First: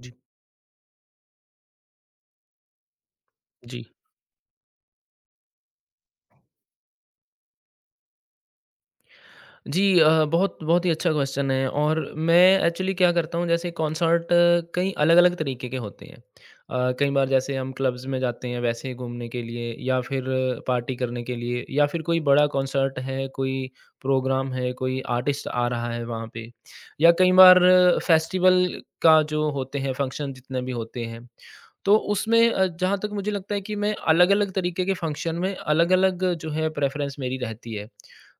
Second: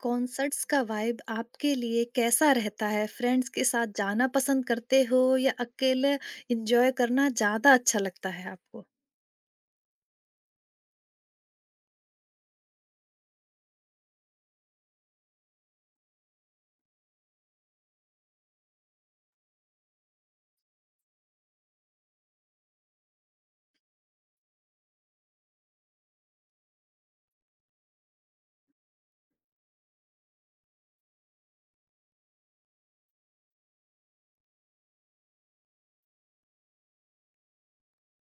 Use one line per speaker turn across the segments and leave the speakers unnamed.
जी,
concerts का vibe आपके लिए कैसा रहता है? फ्रेंड्स के
जी।
साथ जाना पसंद करते हो या अकेले एन्जॉय करना ज़्यादा अच्छा लगता है आपको?
जी, बहुत बहुत ही अच्छा क्वेश्चन है और मैं एक्चुअली क्या करता हूँ जैसे कॉन्सर्ट कई अलग-अलग तरीके के होते हैं। कई बार जैसे हम क्लब्स में जाते हैं वैसे ही घूमने के लिए या फिर पार्टी करने के लिए या फिर कोई बड़ा कॉन्सर्ट है, कोई प्रोग्राम है, कोई आर्टिस्ट आ रहा है वहाँ पे या कई बार फेस्टिवल का जो होते हैं फंक्शन जितने भी होते हैं। तो उसमें जहाँ तक मुझे लगता है कि मैं अलग-अलग तरीके के फंक्शन में अलग-अलग जो है प्रेफ़रेंस मेरी रहती है।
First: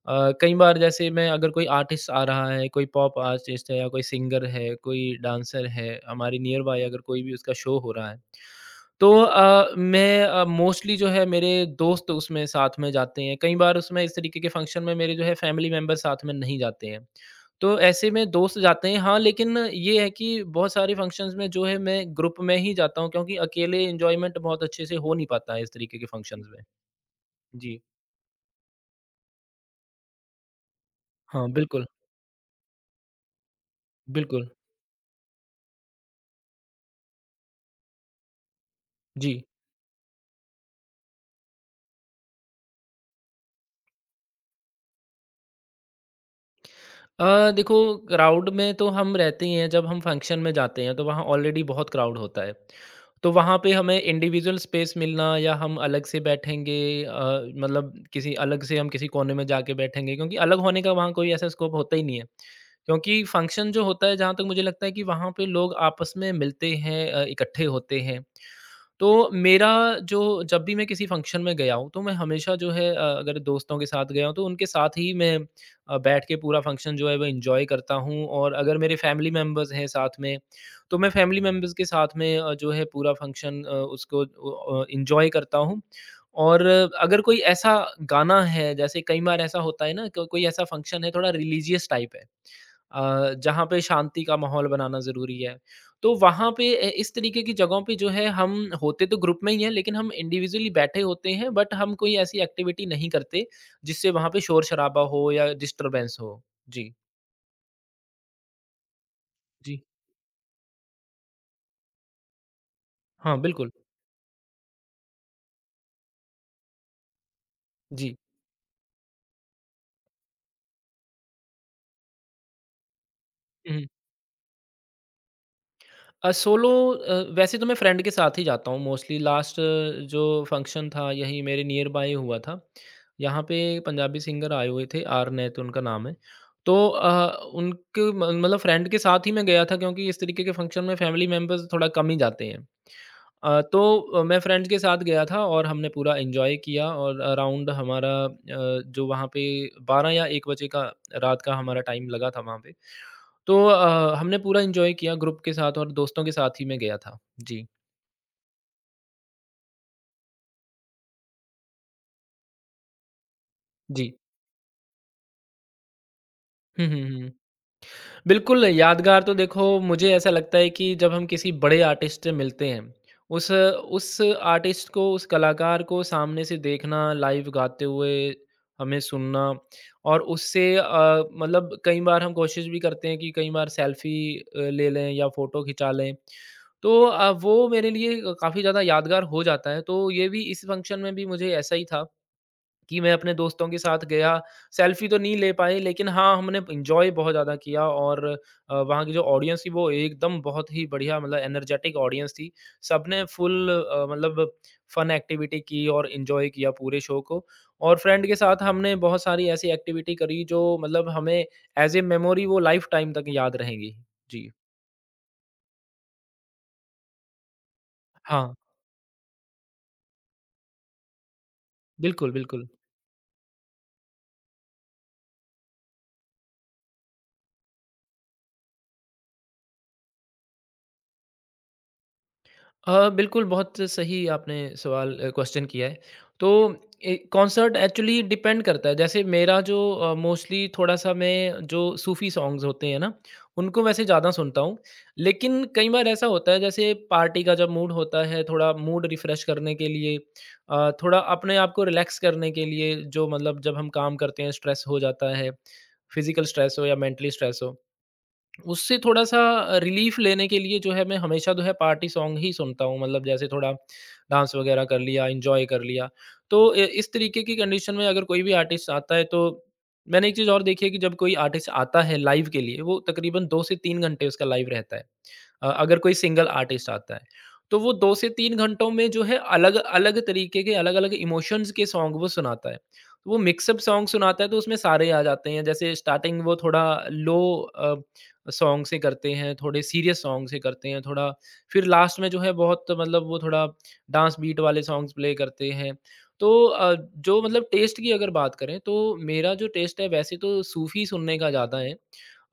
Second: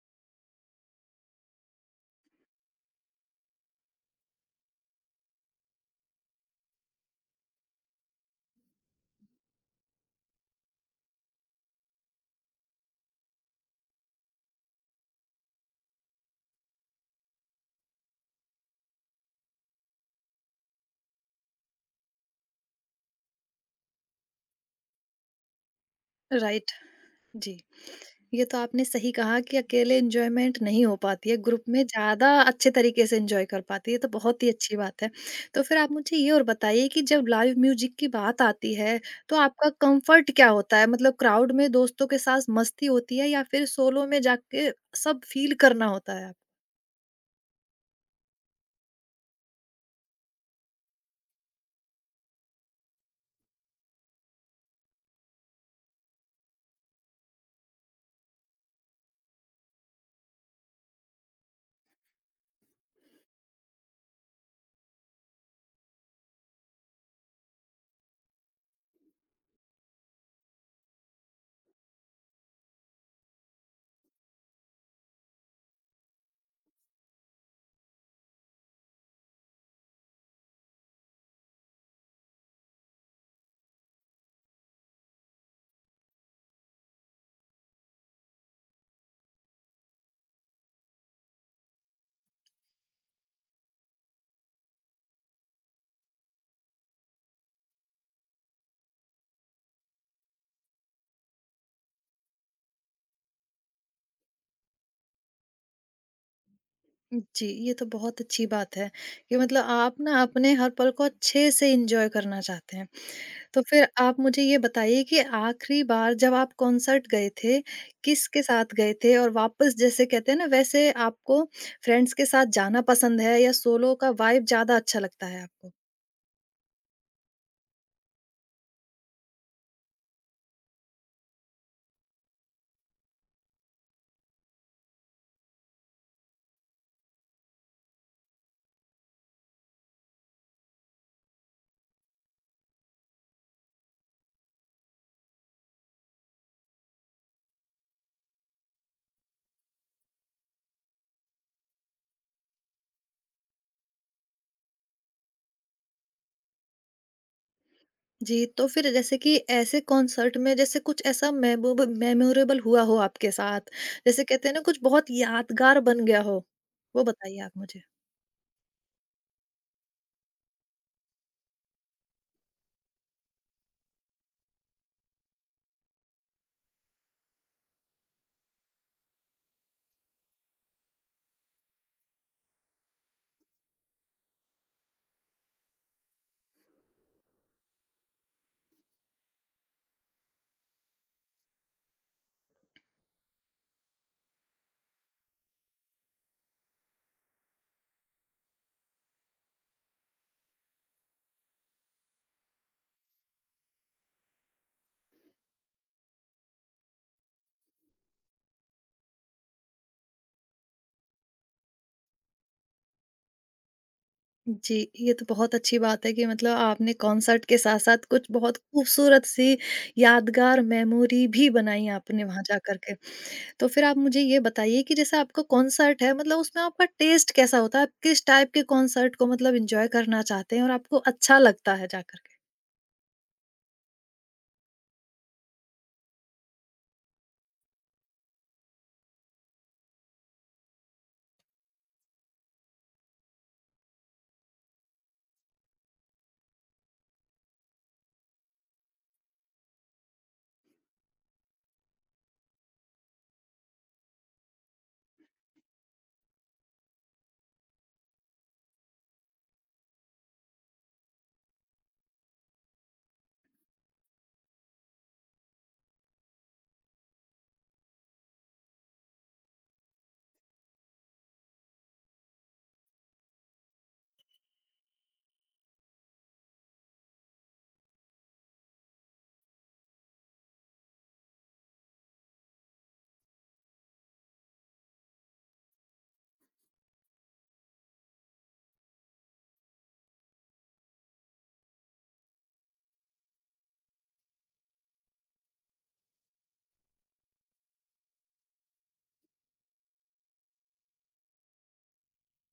कई बार जैसे मैं अगर कोई आर्टिस्ट आ रहा है, कोई पॉप आर्टिस्ट है या कोई सिंगर है, कोई डांसर है, हमारे नियर बाय अगर कोई भी उसका शो हो रहा है, तो मैं मोस्टली जो है मेरे दोस्त उसमें साथ में जाते हैं। कई बार उसमें इस तरीके के फंक्शन में मेरे जो है फैमिली मेंबर साथ में नहीं जाते हैं। तो ऐसे में दोस्त जाते हैं हाँ, लेकिन ये है कि बहुत सारे फंक्शंस में जो है मैं ग्रुप में ही जाता हूँ क्योंकि अकेले एन्जॉयमेंट बहुत अच्छे से हो नहीं पाता है इस तरीके के फंक्शंस में।
राइट, जी।
जी।
ये तो आपने सही कहा कि अकेले एन्जॉयमेंट नहीं हो पाती है,
हाँ,
ग्रुप में
बिल्कुल,
ज़्यादा अच्छे तरीके से एन्जॉय कर पाते हैं, ये तो बहुत
बिल्कुल।
ही अच्छी बात है। तो फिर आप मुझे ये और बताइए कि जब लाइव म्यूज़िक की बात आती है, तो
जी।
आपका कम्फ़र्ट क्या होता है? मतलब क्राउड में दोस्तों के साथ मस्ती होती है या फिर सोलो में जाके सब फ़ील करना होता है?
देखो क्राउड में तो हम रहते ही हैं जब हम फंक्शन में जाते हैं तो वहाँ ऑलरेडी बहुत क्राउड होता है तो वहाँ पे हमें इंडिविजुअल स्पेस मिलना या हम अलग से बैठेंगे अ, मतलब किसी अलग से हम किसी कोने में जाके बैठेंगे क्योंकि अलग होने का वहाँ कोई ऐसा स्कोप होता ही नहीं है क्योंकि फंक्शन जो होता है जहाँ तक मुझे लगता है कि वहाँ पे लोग आपस में मिलते हैं इकट्ठे होते हैं तो मेरा जो जब भी मैं किसी फंक्शन में गया हूँ, तो मैं हमेशा जो है अगर दोस्तों के साथ गया हूँ, तो उनके साथ ही मैं बैठ के पूरा फंक्शन जो है वो एन्जॉय करता हूँ और अगर मेरे फैमिली मेंबर्स हैं साथ में, तो मैं फैमिली मेंबर्स के साथ में जो है पूरा फंक्शन उसको एन्जॉय करता हूँ और अगर कोई ऐसा गाना है, जैसे कई बार ऐसा होता है ना को कोई ऐसा फंक्शन है, थोड़ा रिलीजियस टाइप है जहाँ पे शांति का माहौल बनाना ज़रूरी है। तो वहाँ पे इस तरीके की जगहों पे जो है हम होते तो ग्रुप में ही हैं लेकिन हम इंडिविजुअली बैठे होते हैं बट हम कोई ऐसी एक्टिविटी नहीं करते जिससे वहाँ पे शोर-शराबा हो या डिस्टरबेंस हो। जी,
जी, ये तो बहुत अच्छी बात है कि मतलब
जी।
आप ना अपने हर पल को अच्छे से एन्जॉय करना चाहते हैं।
हाँ,
तो
बिल्कुल।
फिर आप मुझे ये बताइए कि आखिरी बार जब आप कॉन्सर्ट गए थे,
जी।
किसके साथ गए थे? और वापस जैसे कहते हैं ना वैसे आपको फ्रेंड्स के साथ जाना पसंद है या
हुँ।
सोलो का वाइब ज़्यादा अच्छा लगता है आपको?
वैसे तो मैं फ्रेंड के साथ ही जाता हूँ मोस्टली लास्ट जो फंक्शन था यही मेरे नियर बाय हुआ था। यहाँ पे पंजाबी सिंगर आए हुए थे आर नैत उनका नाम है। तो उनके म मतलब फ्रेंड के साथ ही मैं गया था क्योंकि इस तरीके के फंक्शन में फैमिली मेंबर्स थोड़ा कम ही जाते हैं। तो मैं फ्रेंड्स के साथ गया था और हमने पूरा एन्जॉय किया और अराउंड हमारा अ, जो वहाँ पे 12 या 1 बजे का रात का हमारा टाइम लगा था वहाँ पे। तो हमने पूरा एन्जॉय किया ग्रुप के साथ और दोस्तों के साथ ही मैं गया था। जी,
जी, तो फिर जैसे कि ऐसे कॉन्सर्ट में जैसे कुछ ऐसा मेमोब मेमोरेबल हुआ हो आपके साथ,
जी।
जैसे कहते हैं ना कुछ बहुत यादगार बन गया हो?
हुँ, हुँ,
वो
हुँ।
बताइए आप मुझे।
बिल्कुल, यादगार तो देखो मुझे ऐसा लगता है कि जब हम किसी बड़े आर्टिस्ट से मिलते हैं, उस उस आर्टिस्ट को, उस कलाकार को सामने से देखना, लाइव गाते हुए हमें सुनना और उससे मतलब कई बार हम कोशिश भी करते हैं कि कई बार सेल्फ़ी ले लें या फ़ोटो खिंचा लें। तो वो मेरे लिए काफ़ी ज़्यादा यादगार हो जाता है, तो ये भी इस फ़ंक्शन में भी मुझे ऐसा ही था कि मैं अपने दोस्तों के साथ गया, सेल्फ़ी तो नहीं ले पाए लेकिन हाँ, हमने एन्जॉय बहुत ज़्यादा किया और वहाँ की जो ऑडियंस थी वो एकदम बहुत ही बढ़िया मतलब एनर्जेटिक ऑडियंस थी। सबने फुल मतलब फ़न एक्टिविटी की और एन्जॉय किया पूरे शो को और फ्रेंड के साथ हमने बहुत सारी ऐसी एक्टिविटी करी जो मतलब हमें एज़ ए मेमोरी वो लाइफ़ टाइम तक याद रहेंगी। जी।
जी, ये तो बहुत अच्छी बात है कि मतलब आपने कॉन्सर्ट के साथ-साथ कुछ
हाँ,
बहुत खूबसूरत सी यादगार मेमोरी भी बनाई आपने
बिल्कुल,
वहाँ जा
बिल्कुल।
कर के। तो फिर आप मुझे ये बताइए कि जैसे आपका कॉन्सर्ट है मतलब उसमें आपका टेस्ट कैसा होता है? आप किस टाइप के कॉन्सर्ट को मतलब एन्जॉय करना चाहते हैं और आपको अच्छा लगता है जा कर के?
बिल्कुल, बहुत सही आपने क्वेश्चन किया है। तो ए कॉन्सर्ट एक्चुअली डिपेंड करता है, जैसे मेरा जो मोस्टली थोड़ा-सा मैं जो सूफ़ी सॉन्ग्स होते हैं ना, उनको वैसे ज़्यादा सुनता हूँ। लेकिन कई बार ऐसा होता है जैसे पार्टी का जब मूड होता है, थोड़ा मूड रिफ़्रेश करने के लिए थोड़ा अपने आप को रिलैक्स करने के लिए जो मतलब जब हम काम करते हैं, स्ट्रेस हो जाता है, फ़िज़िकल स्ट्रेस हो या मेंटली स्ट्रेस हो। उससे थोड़ा-सा रिलीफ़ लेने के लिए जो है मैं हमेशा जो है पार्टी सॉन्ग ही सुनता हूँ। मतलब जैसे थोड़ा डांस वग़ैरह कर लिया, एन्जॉय कर लिया। तो इ इस तरीके की कंडीशन में अगर कोई भी आर्टिस्ट आता है तो मैंने एक चीज़ और देखी है कि जब कोई आर्टिस्ट आता है लाइव के लिए वो तकरीबन 2 से 3 घंटे उसका लाइव रहता है। अगर कोई सिंगल आर्टिस्ट आता है। तो वो 2 से 3 घंटों में जो है अलग-अलग तरीके के अलग-अलग इमोशंस के सॉन्ग वो सुनाता है। तो वो मिक्सअप सॉन्ग सुनाता है तो उसमें सारे आ जाते हैं। जैसे स्टार्टिंग वो थोड़ा लो अ, सॉन्ग से करते हैं, थोड़े सीरियस सॉन्ग से करते हैं, थोड़ा फिर लास्ट में जो है बहुत मतलब वो थोड़ा डांस बीट वाले सॉन्ग्स प्ले करते हैं। तो जो मतलब टेस्ट की अगर बात करें तो मेरा जो टेस्ट है वैसे तो सूफ़ी सुनने का ज़्यादा है।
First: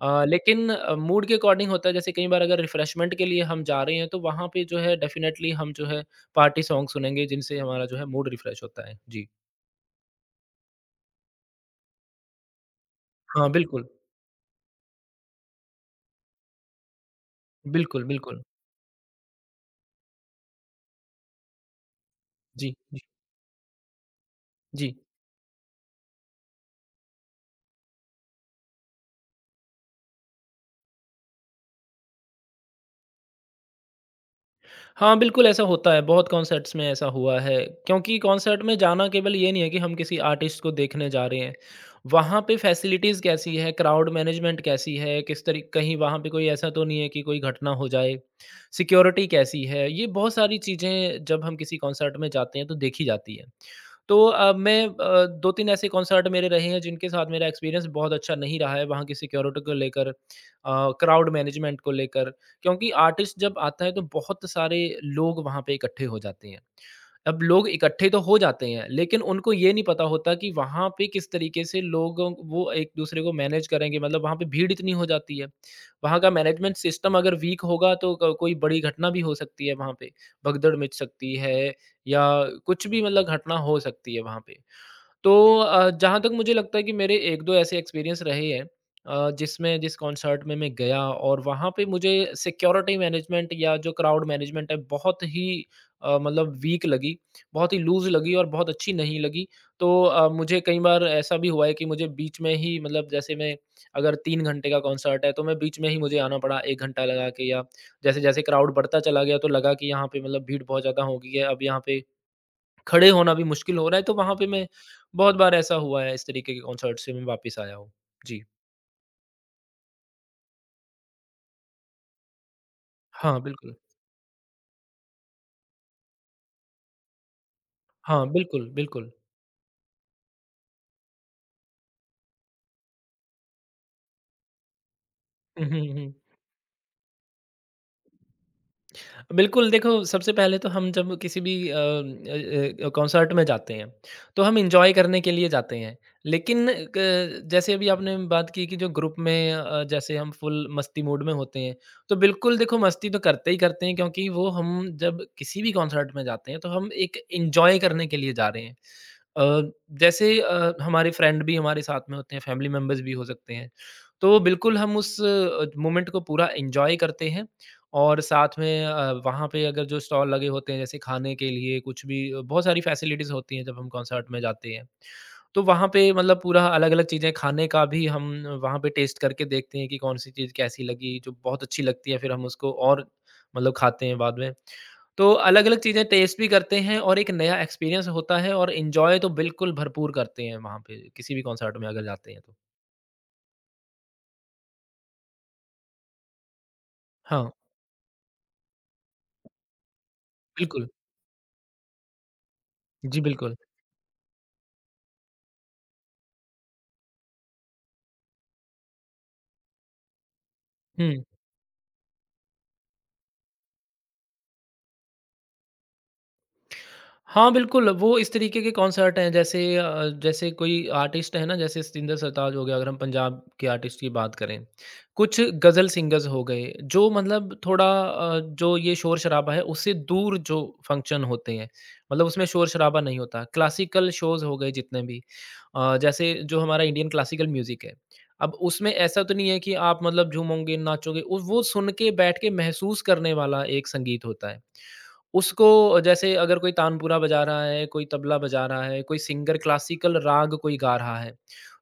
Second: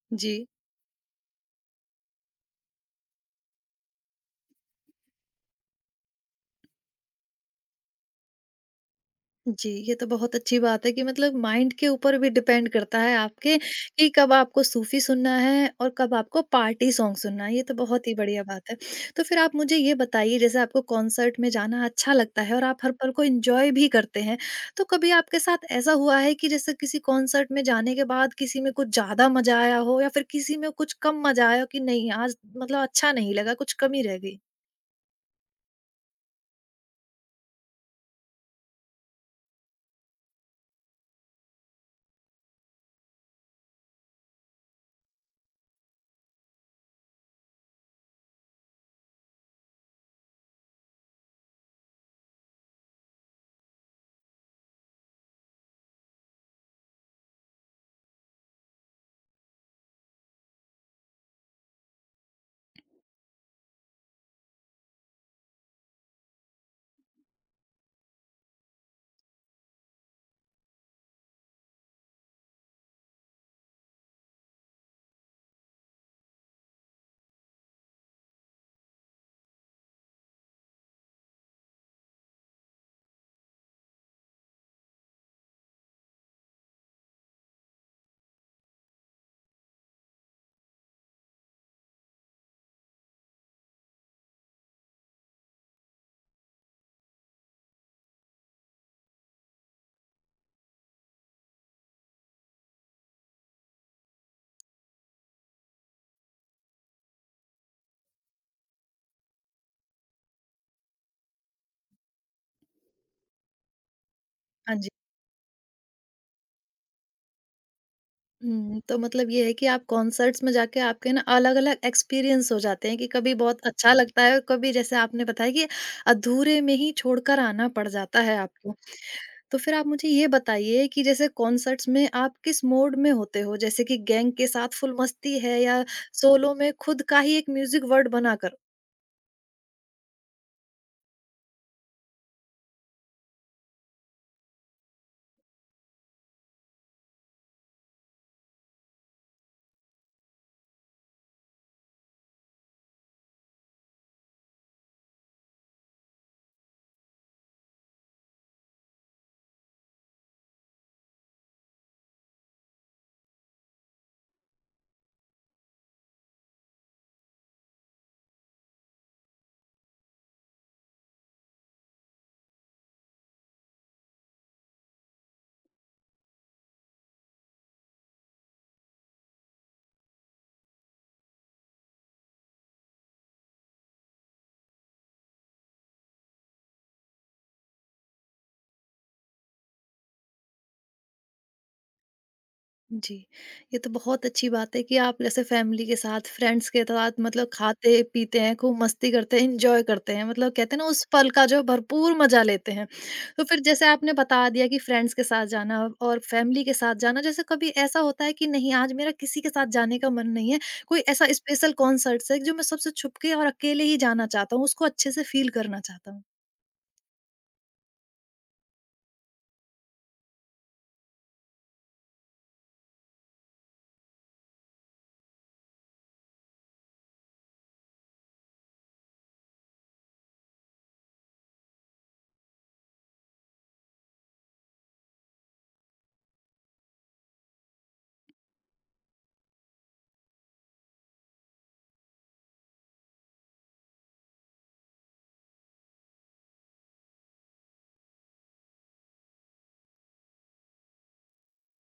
अ,
जी।
लेकिन अ, मूड के अकॉर्डिंग होता है जैसे कई बार अगर रिफ़्रेशमेंट के लिए हम जा रहे हैं तो वहाँ पे जो है डेफ़िनेटली हम जो है पार्टी सॉन्ग सुनेंगे जिनसे हमारा जो है मूड रिफ़्रेश होता है। जी।
जी, ये तो बहुत अच्छी बात है कि मतलब माइंड के ऊपर भी डिपेंड करता है
हाँ,
आपके
बिल्कुल।
कि कब आपको सूफ़ी सुनना है और कब आपको पार्टी सॉन्ग सुनना है, ये तो
बिल्कुल,
बहुत ही
बिल्कुल।
बढ़िया बात है। तो फिर आप मुझे ये बताइए जैसे आपको कॉन्सर्ट में जाना अच्छा लगता है और
जी,
आप हर
जी,
पल को एन्जॉय भी करते हैं, तो
जी।
कभी आपके साथ ऐसा हुआ है कि जैसे किसी कॉन्सर्ट में जाने के बाद किसी में कुछ ज़्यादा मज़ा आया हो या फिर किसी में कुछ कम मज़ा आया हो कि नहीं आज मतलब अच्छा नहीं लगा, कुछ कमी रह गई?
हाँ, बिल्कुल ऐसा होता है, बहुत कॉन्सर्ट्स में ऐसा हुआ है, क्योंकि कॉन्सर्ट में जाना केवल ये नहीं है कि हम किसी आर्टिस्ट को देखने जा रहे हैं। वहाँ पे फैसिलिटीज़ कैसी है, क्राउड मैनेजमेंट कैसी है, किस तरी कहीं वहाँ पे कोई ऐसा तो नहीं है कि कोई घटना हो जाए, सिक्योरिटी कैसी है, ये बहुत सारी चीज़ें जब हम किसी कॉन्सर्ट में जाते हैं तो देखी जाती हैं। तो मैं 2-3 ऐसे कॉन्सर्ट मेरे रहे हैं जिनके साथ मेरा एक्सपीरियंस बहुत अच्छा नहीं रहा है, वहाँ की सिक्योरिटी को लेकर, क्राउड मैनेजमेंट को लेकर। क्योंकि आर्टिस्ट जब आता है तो बहुत सारे लोग वहाँ पे इकट्ठे हो जाते हैं। अब लोग इकट्ठे तो हो जाते हैं, लेकिन उनको ये नहीं पता होता कि वहाँ पे किस तरीके से लोगों वो एक-दूसरे को मैनेज करेंगे मतलब वहाँ पे भीड़ इतनी हो जाती है। वहाँ का मैनेजमेंट सिस्टम अगर वीक होगा तो क कोई बड़ी घटना भी हो सकती है वहाँ पे। भगदड़ मच सकती है या कुछ भी मतलब घटना हो सकती है वहाँ पे। तो जहाँ तक मुझे लगता है कि मेरे 1-2 ऐसे एक्सपीरियंस रहे हैं जिस कॉन्सर्ट में मैं गया और वहाँ पे मुझे सिक्योरिटी मैनेजमेंट या जो क्राउड मैनेजमेंट है बहुत ही मतलब वीक लगी, बहुत ही लूज़ लगी और बहुत अच्छी नहीं लगी। तो मुझे कई बार ऐसा भी हुआ है कि मुझे बीच में ही मतलब जैसे मैं अगर 3 घंटे का कॉन्सर्ट है तो मैं बीच में ही मुझे आना पड़ा 1 घंटा लगा के या जैसे-जैसे क्राउड बढ़ता चला गया तो लगा कि यहाँ पे मतलब भीड़ बहुत ज़्यादा हो गई है, अब यहाँ पे खड़े होना भी मुश्किल हो रहा है, तो वहाँ पे मैं
हाँ जी।
बहुत बार ऐसा हुआ है, इस तरीके के कॉन्सर्ट से मैं वापस आया हूँ। जी।
हुँ, तो मतलब ये है कि आप कॉन्सर्ट्स में जाके आपके ना अलग-अलग एक्सपीरियंस हो जाते हैं कि कभी
हाँ,
बहुत
बिल्कुल।
अच्छा लगता है और कभी जैसे आपने बताया कि अधूरे में ही छोड़कर आना पड़ जाता
हाँ,
है
बिल्कुल,
आपको।
बिल्कुल।
तो फिर आप मुझे ये बताइए कि जैसे कॉन्सर्ट्स में आप किस मोड में होते हो? जैसे कि गैंग के साथ फुल मस्ती है
हुँ,
या
हुँ, हुँ।
सोलो में खुद का ही एक म्यूज़िक वर्ड बनाकर?
बिल्कुल, देखो सबसे पहले तो हम जब किसी भी कॉन्सर्ट में जाते हैं, तो हम एन्जॉय करने के लिए जाते हैं। लेकिन क जैसे अभी आपने बात की कि जो ग्रुप में जैसे हम फुल मस्ती मूड में होते हैं, तो बिल्कुल देखो मस्ती तो करते ही करते हैं क्योंकि वो हम जब किसी भी कॉन्सर्ट में जाते हैं, तो हम एक एन्जॉय करने के लिए जा रहे हैं। अ, जैसे हमारे फ्रेंड भी हमारे साथ में होते हैं, फैमिली मेंबर्स भी हो सकते हैं। तो बिल्कुल हम उस मोमेंट को पूरा एन्जॉय करते हैं और साथ में वहाँ पे अगर जो स्टॉल लगे होते हैं जैसे खाने के लिए कुछ भी बहुत सारी फैसिलिटीज़ होती हैं जब हम कॉन्सर्ट में जाते हैं। तो वहाँ पे मतलब पूरा अलग-अलग चीज़ें खाने का भी हम वहाँ पे टेस्ट करके देखते हैं कि कौन-सी चीज़ कैसी लगी, जो बहुत अच्छी लगती है फिर हम उसको और मतलब खाते हैं बाद में। तो अलग-अलग चीज़ें टेस्ट भी करते हैं और एक नया एक्सपीरियंस होता है और एन्जॉय तो बिल्कुल भरपूर करते हैं वहाँ पे किसी भी कॉन्सर्ट में अगर जाते हैं तो।
जी, ये तो बहुत अच्छी बात है कि आप जैसे फैमिली के साथ, फ्रेंड्स के साथ
हाँ,
मतलब खाते-पीते हैं, खूब मस्ती करते हैं, एन्जॉय करते हैं। मतलब कहते हैं
बिल्कुल।
ना उस पल का जो भरपूर मज़ा लेते हैं।
जी,
तो
बिल्कुल।
फिर जैसे आपने बता दिया कि फ्रेंड्स के साथ जाना और फैमिली के साथ जाना, जैसे कभी ऐसा होता है कि नहीं आज मेरा किसी के साथ जाने का मन नहीं है, कोई
हुँ।
ऐसा स्पेशल कॉन्सर्ट्स है जो मैं सबसे छुप के और अकेले ही जाना चाहता हूँ, उसको अच्छे से फ़ील करना चाहता हूँ?
हाँ, बिल्कुल, वो इस तरीके के कॉन्सर्ट हैं। जैसे कोई आर्टिस्ट है ना, जैसे सतिंदर सरताज हो गया, अगर हम पंजाब के आर्टिस्ट की बात करें। कुछ गज़ल सिंगर्स हो गए, जो मतलब थोड़ा जो ये शोर-शराबा है, उससे दूर जो फंक्शन होते हैं, मतलब उसमें शोर-शराबा नहीं होता। क्लासिकल शोज़ हो गए जितने भी जैसे जो हमारा इंडियन क्लासिकल म्यूज़िक है, अब उसमें ऐसा तो नहीं है कि आप मतलब झूमोगे, नाचोगे, वो सुन के बैठ के महसूस करने वाला एक संगीत होता है। उसको जैसे अगर कोई तानपुरा बजा रहा है, कोई तबला बजा रहा है, कोई सिंगर क्लासिकल राग कोई गा रहा है,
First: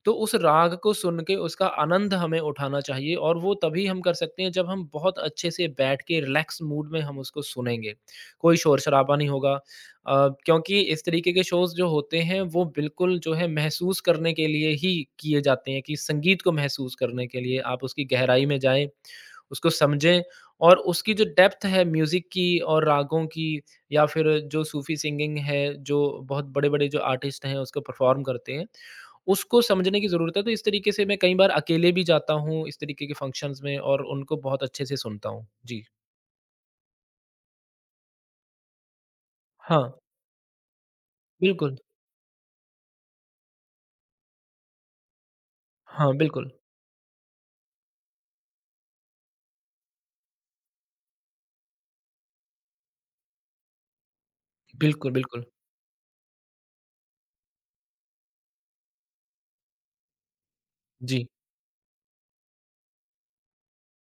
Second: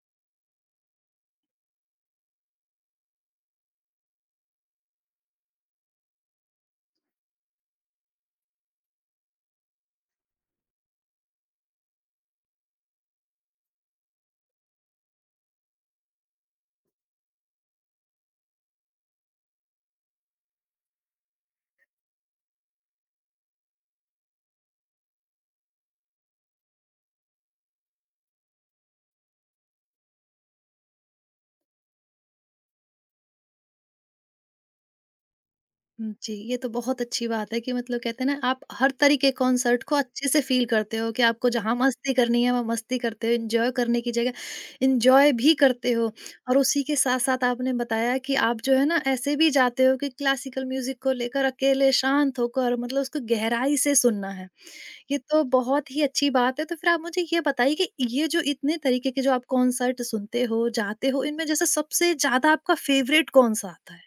तो उस राग को सुन के उसका आनंद हमें उठाना चाहिए और वो तभी हम कर सकते हैं जब हम बहुत अच्छे से बैठ के रिलैक्स मूड में हम उसको सुनेंगे। कोई शोर-शराबा नहीं होगा अ, क्योंकि इस तरीके के शोज़ जो होते हैं वो बिल्कुल जो है महसूस करने के लिए ही किए जाते हैं कि संगीत को महसूस करने के लिए आप उसकी गहराई में जाएँ, उसको समझें और उसकी जो डेप्थ है म्यूज़िक की और रागों की या फिर जो सूफ़ी सिंगिंग है, जो बहुत बड़े-बड़े जो आर्टिस्ट हैं उसको परफ़ॉर्म करते हैं, उसको समझने की ज़रूरत है। तो इस तरीके से मैं कई बार अकेले भी जाता हूँ इस तरीके के फंक्शन्स में और उनको बहुत अच्छे से सुनता हूँ। जी।
हुँ, जी, ये तो बहुत अच्छी बात है कि मतलब कहते हैं ना आप हर तरीके
हाँ,
कॉन्सर्ट को अच्छे से फ़ील करते हो कि आपको जहाँ
बिल्कुल।
मस्ती करनी है, वहाँ मस्ती करते हो, एन्जॉय करने की जगह एन्जॉय भी करते
हाँ,
हो।
बिल्कुल।
और उसी के साथ-साथ आपने बताया कि आप जो है ना ऐसे भी जाते हो कि क्लासिकल म्यूज़िक को लेकर अकेले शांत होकर मतलब उसको गहराई से सुनना है।
बिल्कुल,
ये तो
बिल्कुल।
बहुत ही अच्छी बात है, तो फिर आप मुझे ये बताइए कि ये जो इतने तरीके के जो आप कॉन्सर्ट सुनते हो, जाते हो,
जी।
इनमें जैसे सबसे ज़्यादा आपका फ़ेवरेट कौन-सा आता है?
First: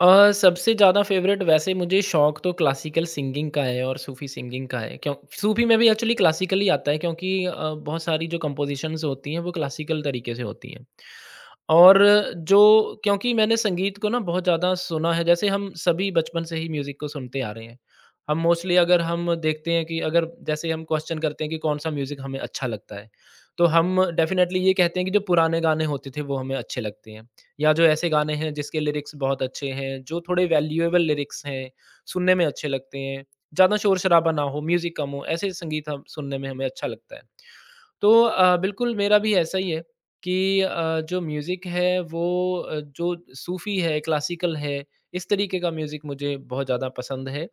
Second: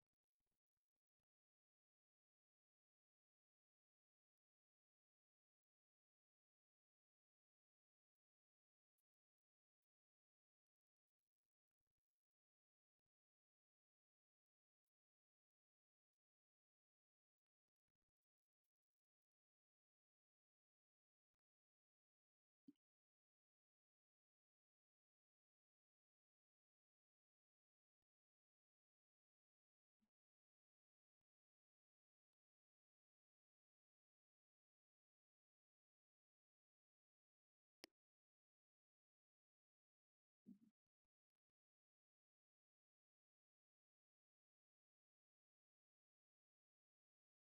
सबसे ज़्यादा फ़ेवरेट वैसे मुझे शौक तो क्लासिकल सिंगिंग का है और सूफ़ी सिंगिंग का है। क्यों सूफ़ी में भी एक्चुअली क्लासिकल ही आता है क्योंकि बहुत सारी जो कंपोज़िशंस होती हैं वो क्लासिकल तरीके से होती हैं। और जो क्योंकि मैंने संगीत को ना बहुत ज़्यादा सुना है, जैसे हम सभी बचपन से ही म्यूज़िक को सुनते आ रहे हैं। हम मोस्टली अगर हम देखते हैं कि अगर जैसे हम क्वेश्चन करते हैं कि कौन-सा म्यूज़िक हमें अच्छा लगता है, तो हम डेफ़िनेटली ये कहते हैं कि जो पुराने गाने होते थे वो हमें अच्छे लगते हैं। या जो ऐसे गाने हैं जिसके लिरिक्स बहुत अच्छे हैं, जो थोड़े वैल्यूएबल लिरिक्स हैं, सुनने में अच्छे लगते हैं, ज़्यादा शोर-शराबा ना हो, म्यूज़िक कम हो, ऐसे संगीत हम सुनने में हमें अच्छा लगता है। तो बिल्कुल मेरा भी ऐसा ही है कि जो म्यूज़िक है वो जो सूफ़ी है, क्लासिकल है, इस तरीके का म्यूज़िक मुझे बहुत ज़्यादा पसंद है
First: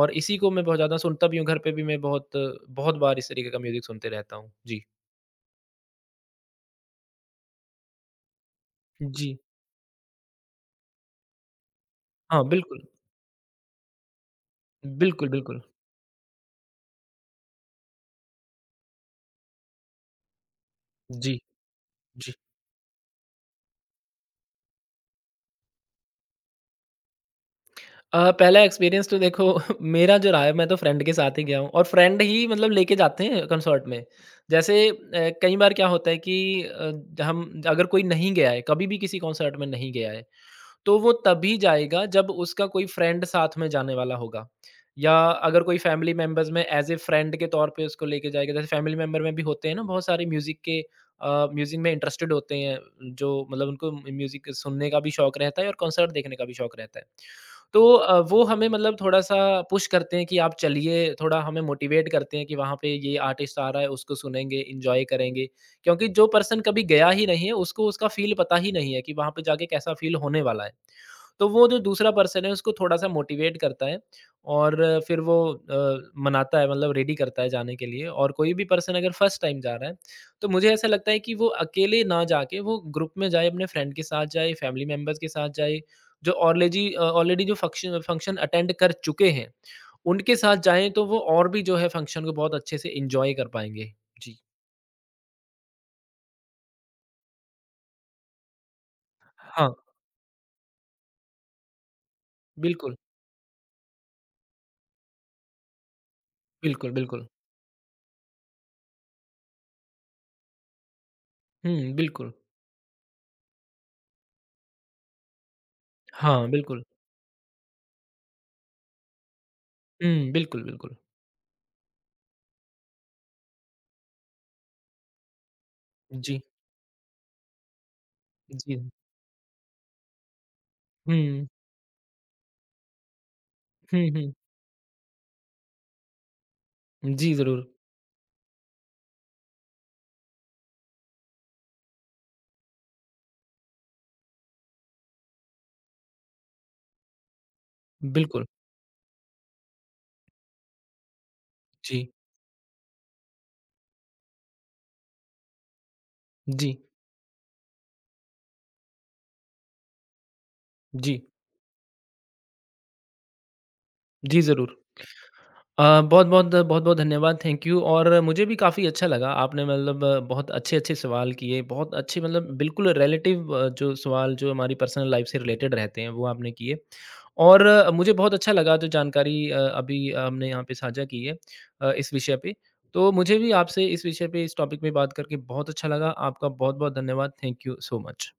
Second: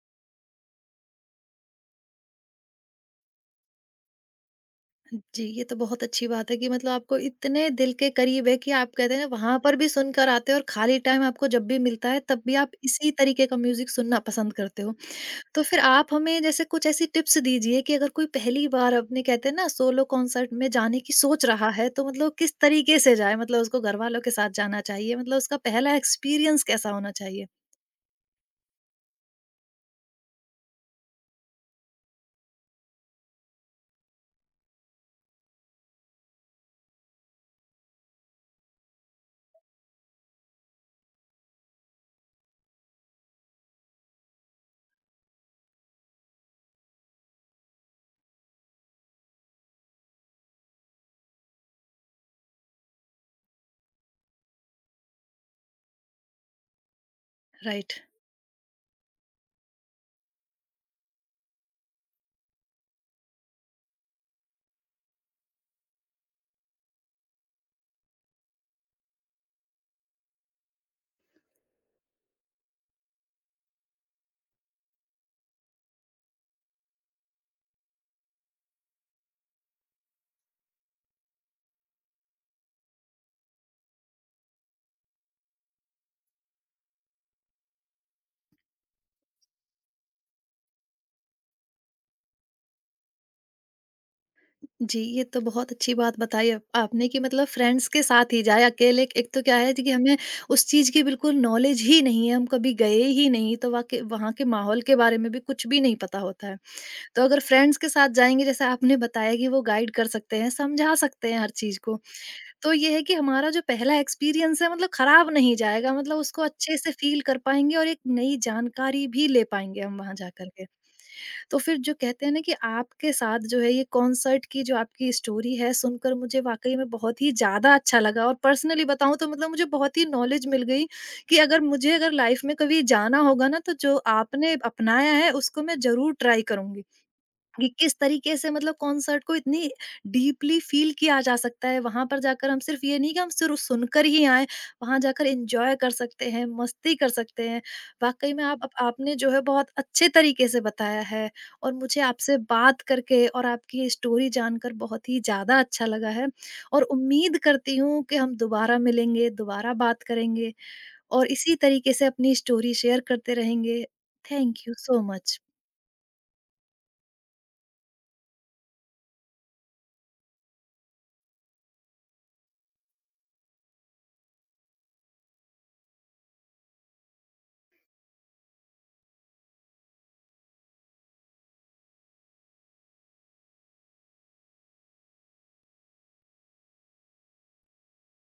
और इसी को मैं बहुत ज़्यादा सुनता भी हूँ, घर पे भी मैं बहुत बहुत बार इस तरीके का म्यूज़िक सुनते रहता हूँ। जी।
जी, ये तो बहुत अच्छी बात है कि मतलब आपको इतने दिल के करीब है कि आप कहते हैं ना
जी।
वहाँ पर भी सुनकर आते हो और खाली टाइम आपको जब भी मिलता है
हाँ,
तब भी आप
बिल्कुल।
इसी तरीके का म्यूजिक सुनना पसंद करते हो।
बिल्कुल, बिल्कुल।
तो फिर आप हमें जैसे कुछ ऐसी टिप्स दीजिए कि अगर कोई पहली बार अपने कहते हैं ना सोलो कॉन्सर्ट में जाने की
जी,
सोच रहा है तो
जी।
मतलब किस तरीके से जाए? मतलब उसको घरवालों के साथ जाना चाहिए? मतलब उसका पहला एक्सपीरियंस कैसा होना चाहिए?
पहला एक्सपीरियंस तो देखो मेरा जो रहा है मैं तो फ्रेंड के साथ ही गया हूँ और फ्रेंड ही मतलब लेके जाते हैं कंसर्ट में। जैसे कई बार क्या होता है कि अ, हम अगर कोई नहीं गया है, कभी भी किसी कंसर्ट में नहीं गया है, तो वो तभी जाएगा जब उसका कोई फ्रेंड साथ में जाने वाला होगा या अगर कोई फैमिली मेंबर्स में एज ए फ्रेंड के तौर पे उसको लेके जाएगा जैसे फैमिली मेंबर में भी होते हैं ना बहुत सारे म्यूज़िक के म्यूज़िक में इंटरेस्टेड होते हैं जो मतलब उनको म्यूज़िक सुनने का भी शौक रहता है और कॉन्सर्ट देखने का भी शौक रहता है तो
राइट।
अ, वो हमें मतलब थोड़ा सा पुश करते हैं कि आप चलिए थोड़ा हमें मोटिवेट करते हैं कि वहाँ पे ये आर्टिस्ट आ रहा है उसको सुनेंगे इंजॉय करेंगे क्योंकि जो पर्सन कभी गया ही नहीं है, उसको उसका फ़ील पता ही नहीं है कि वहाँ पे जाके कैसा फ़ील होने वाला है। तो वो जो दूसरा पर्सन है उसको थोड़ा-सा मोटिवेट करता है और फिर वो मनाता है मतलब रेडी करता है जाने के लिए और कोई भी पर्सन अगर फर्स्ट टाइम जा रहा है, तो मुझे ऐसा लगता है कि वो अकेले ना जाके वो ग्रुप में जाए, अपने फ्रेंड के साथ जाए, फैमिली मेंबर्स के साथ जाए, जो ऑलरेडी जो फंक्शन फंक्शन अटेंड कर चुके हैं, उनके साथ जाएँ तो वो और भी जो है फंक्शन को बहुत अच्छे से एन्जॉय कर पाएँगे। जी।
जी, ये तो बहुत अच्छी बात बताई आप आपने कि मतलब फ्रेंड्स के साथ ही जाए, अकेले एक तो क्या
हाँ,
है जी कि हमें उस चीज़ की बिल्कुल नॉलेज ही नहीं है, हम कभी
बिल्कुल।
गए ही नहीं, तो वाक़ई वहाँ के माहौल के बारे में भी कुछ भी नहीं पता होता है।
बिल्कुल,
तो
बिल्कुल।
अगर फ्रेंड्स के साथ जाएँगे जैसे आपने बताया कि वो गाइड कर सकते हैं, समझा सकते हैं हर चीज़
हुँ,
को।
बिल्कुल।
तो ये है कि हमारा जो पहला एक्सपीरियंस है मतलब खराब नहीं जाएगा, मतलब उसको
हाँ,
अच्छे
बिल्कुल।
से फ़ील कर पाएँगे और एक नई जानकारी भी ले पाएँगे हम वहाँ जा
हुँ,
कर
बिल्कुल,
के।
बिल्कुल।
तो फिर जो कहते हैं ना कि आपके साथ जो है ये कॉन्सर्ट की जो आपकी स्टोरी है सुनकर
जी,
मुझे वाक़ई में बहुत ही ज़्यादा अच्छा लगा और
जी।
पर्सनली बताऊँ तो मतलब मुझे बहुत ही नॉलेज मिल गई कि
हुँ,
अगर मुझे अगर लाइफ़ में कभी जाना होगा ना तो जो
हुँ, हुँ।
आपने अपनाया है उसको मैं ज़रूर ट्राई करूँगी।
जी, ज़रूर।
कि किस तरीके से मतलब कॉन्सर्ट को इतनी डीपली फील किया जा सकता है। वहां पर जाकर हम सिर्फ ये नहीं कि हम सिर्फ सुनकर ही आए, वहां जाकर एंजॉय कर सकते हैं, मस्ती कर सकते हैं। वाकई में
बिल्कुल।
आपने जो है बहुत अच्छे तरीके से बताया है। और मुझे
जी,
आपसे बात करके और आपकी ये स्टोरी जानकर बहुत ही ज्यादा अच्छा लगा है।
जी,
और उम्मीद करती हूँ कि हम दोबारा मिलेंगे, दोबारा बात करेंगे
जी।
और इसी तरीके से अपनी स्टोरी शेयर करते रहेंगे।
जी,
थैंक यू
ज़रूर।
So much.
अ, बहुत-बहुत, बहुत-बहुत धन्यवाद, थैंक यू और मुझे भी काफ़ी अच्छा लगा, आपने मतलब बहुत अच्छे-अच्छे सवाल किए, बहुत अच्छे मतलब बिल्कुल रिलेटिव, जो सवाल जो हमारी पर्सनल लाइफ से रिलेटेड रहते हैं, वो आपने किए और मुझे बहुत अच्छा लगा जो जानकारी अभी हमने यहाँ पे साझा की है, इस विषय पे। तो मुझे भी आपसे इस विषय पे, इस टॉपिक पे बात करके बहुत अच्छा लगा, आपका बहुत-बहुत धन्यवाद, थैंक यू सो मच।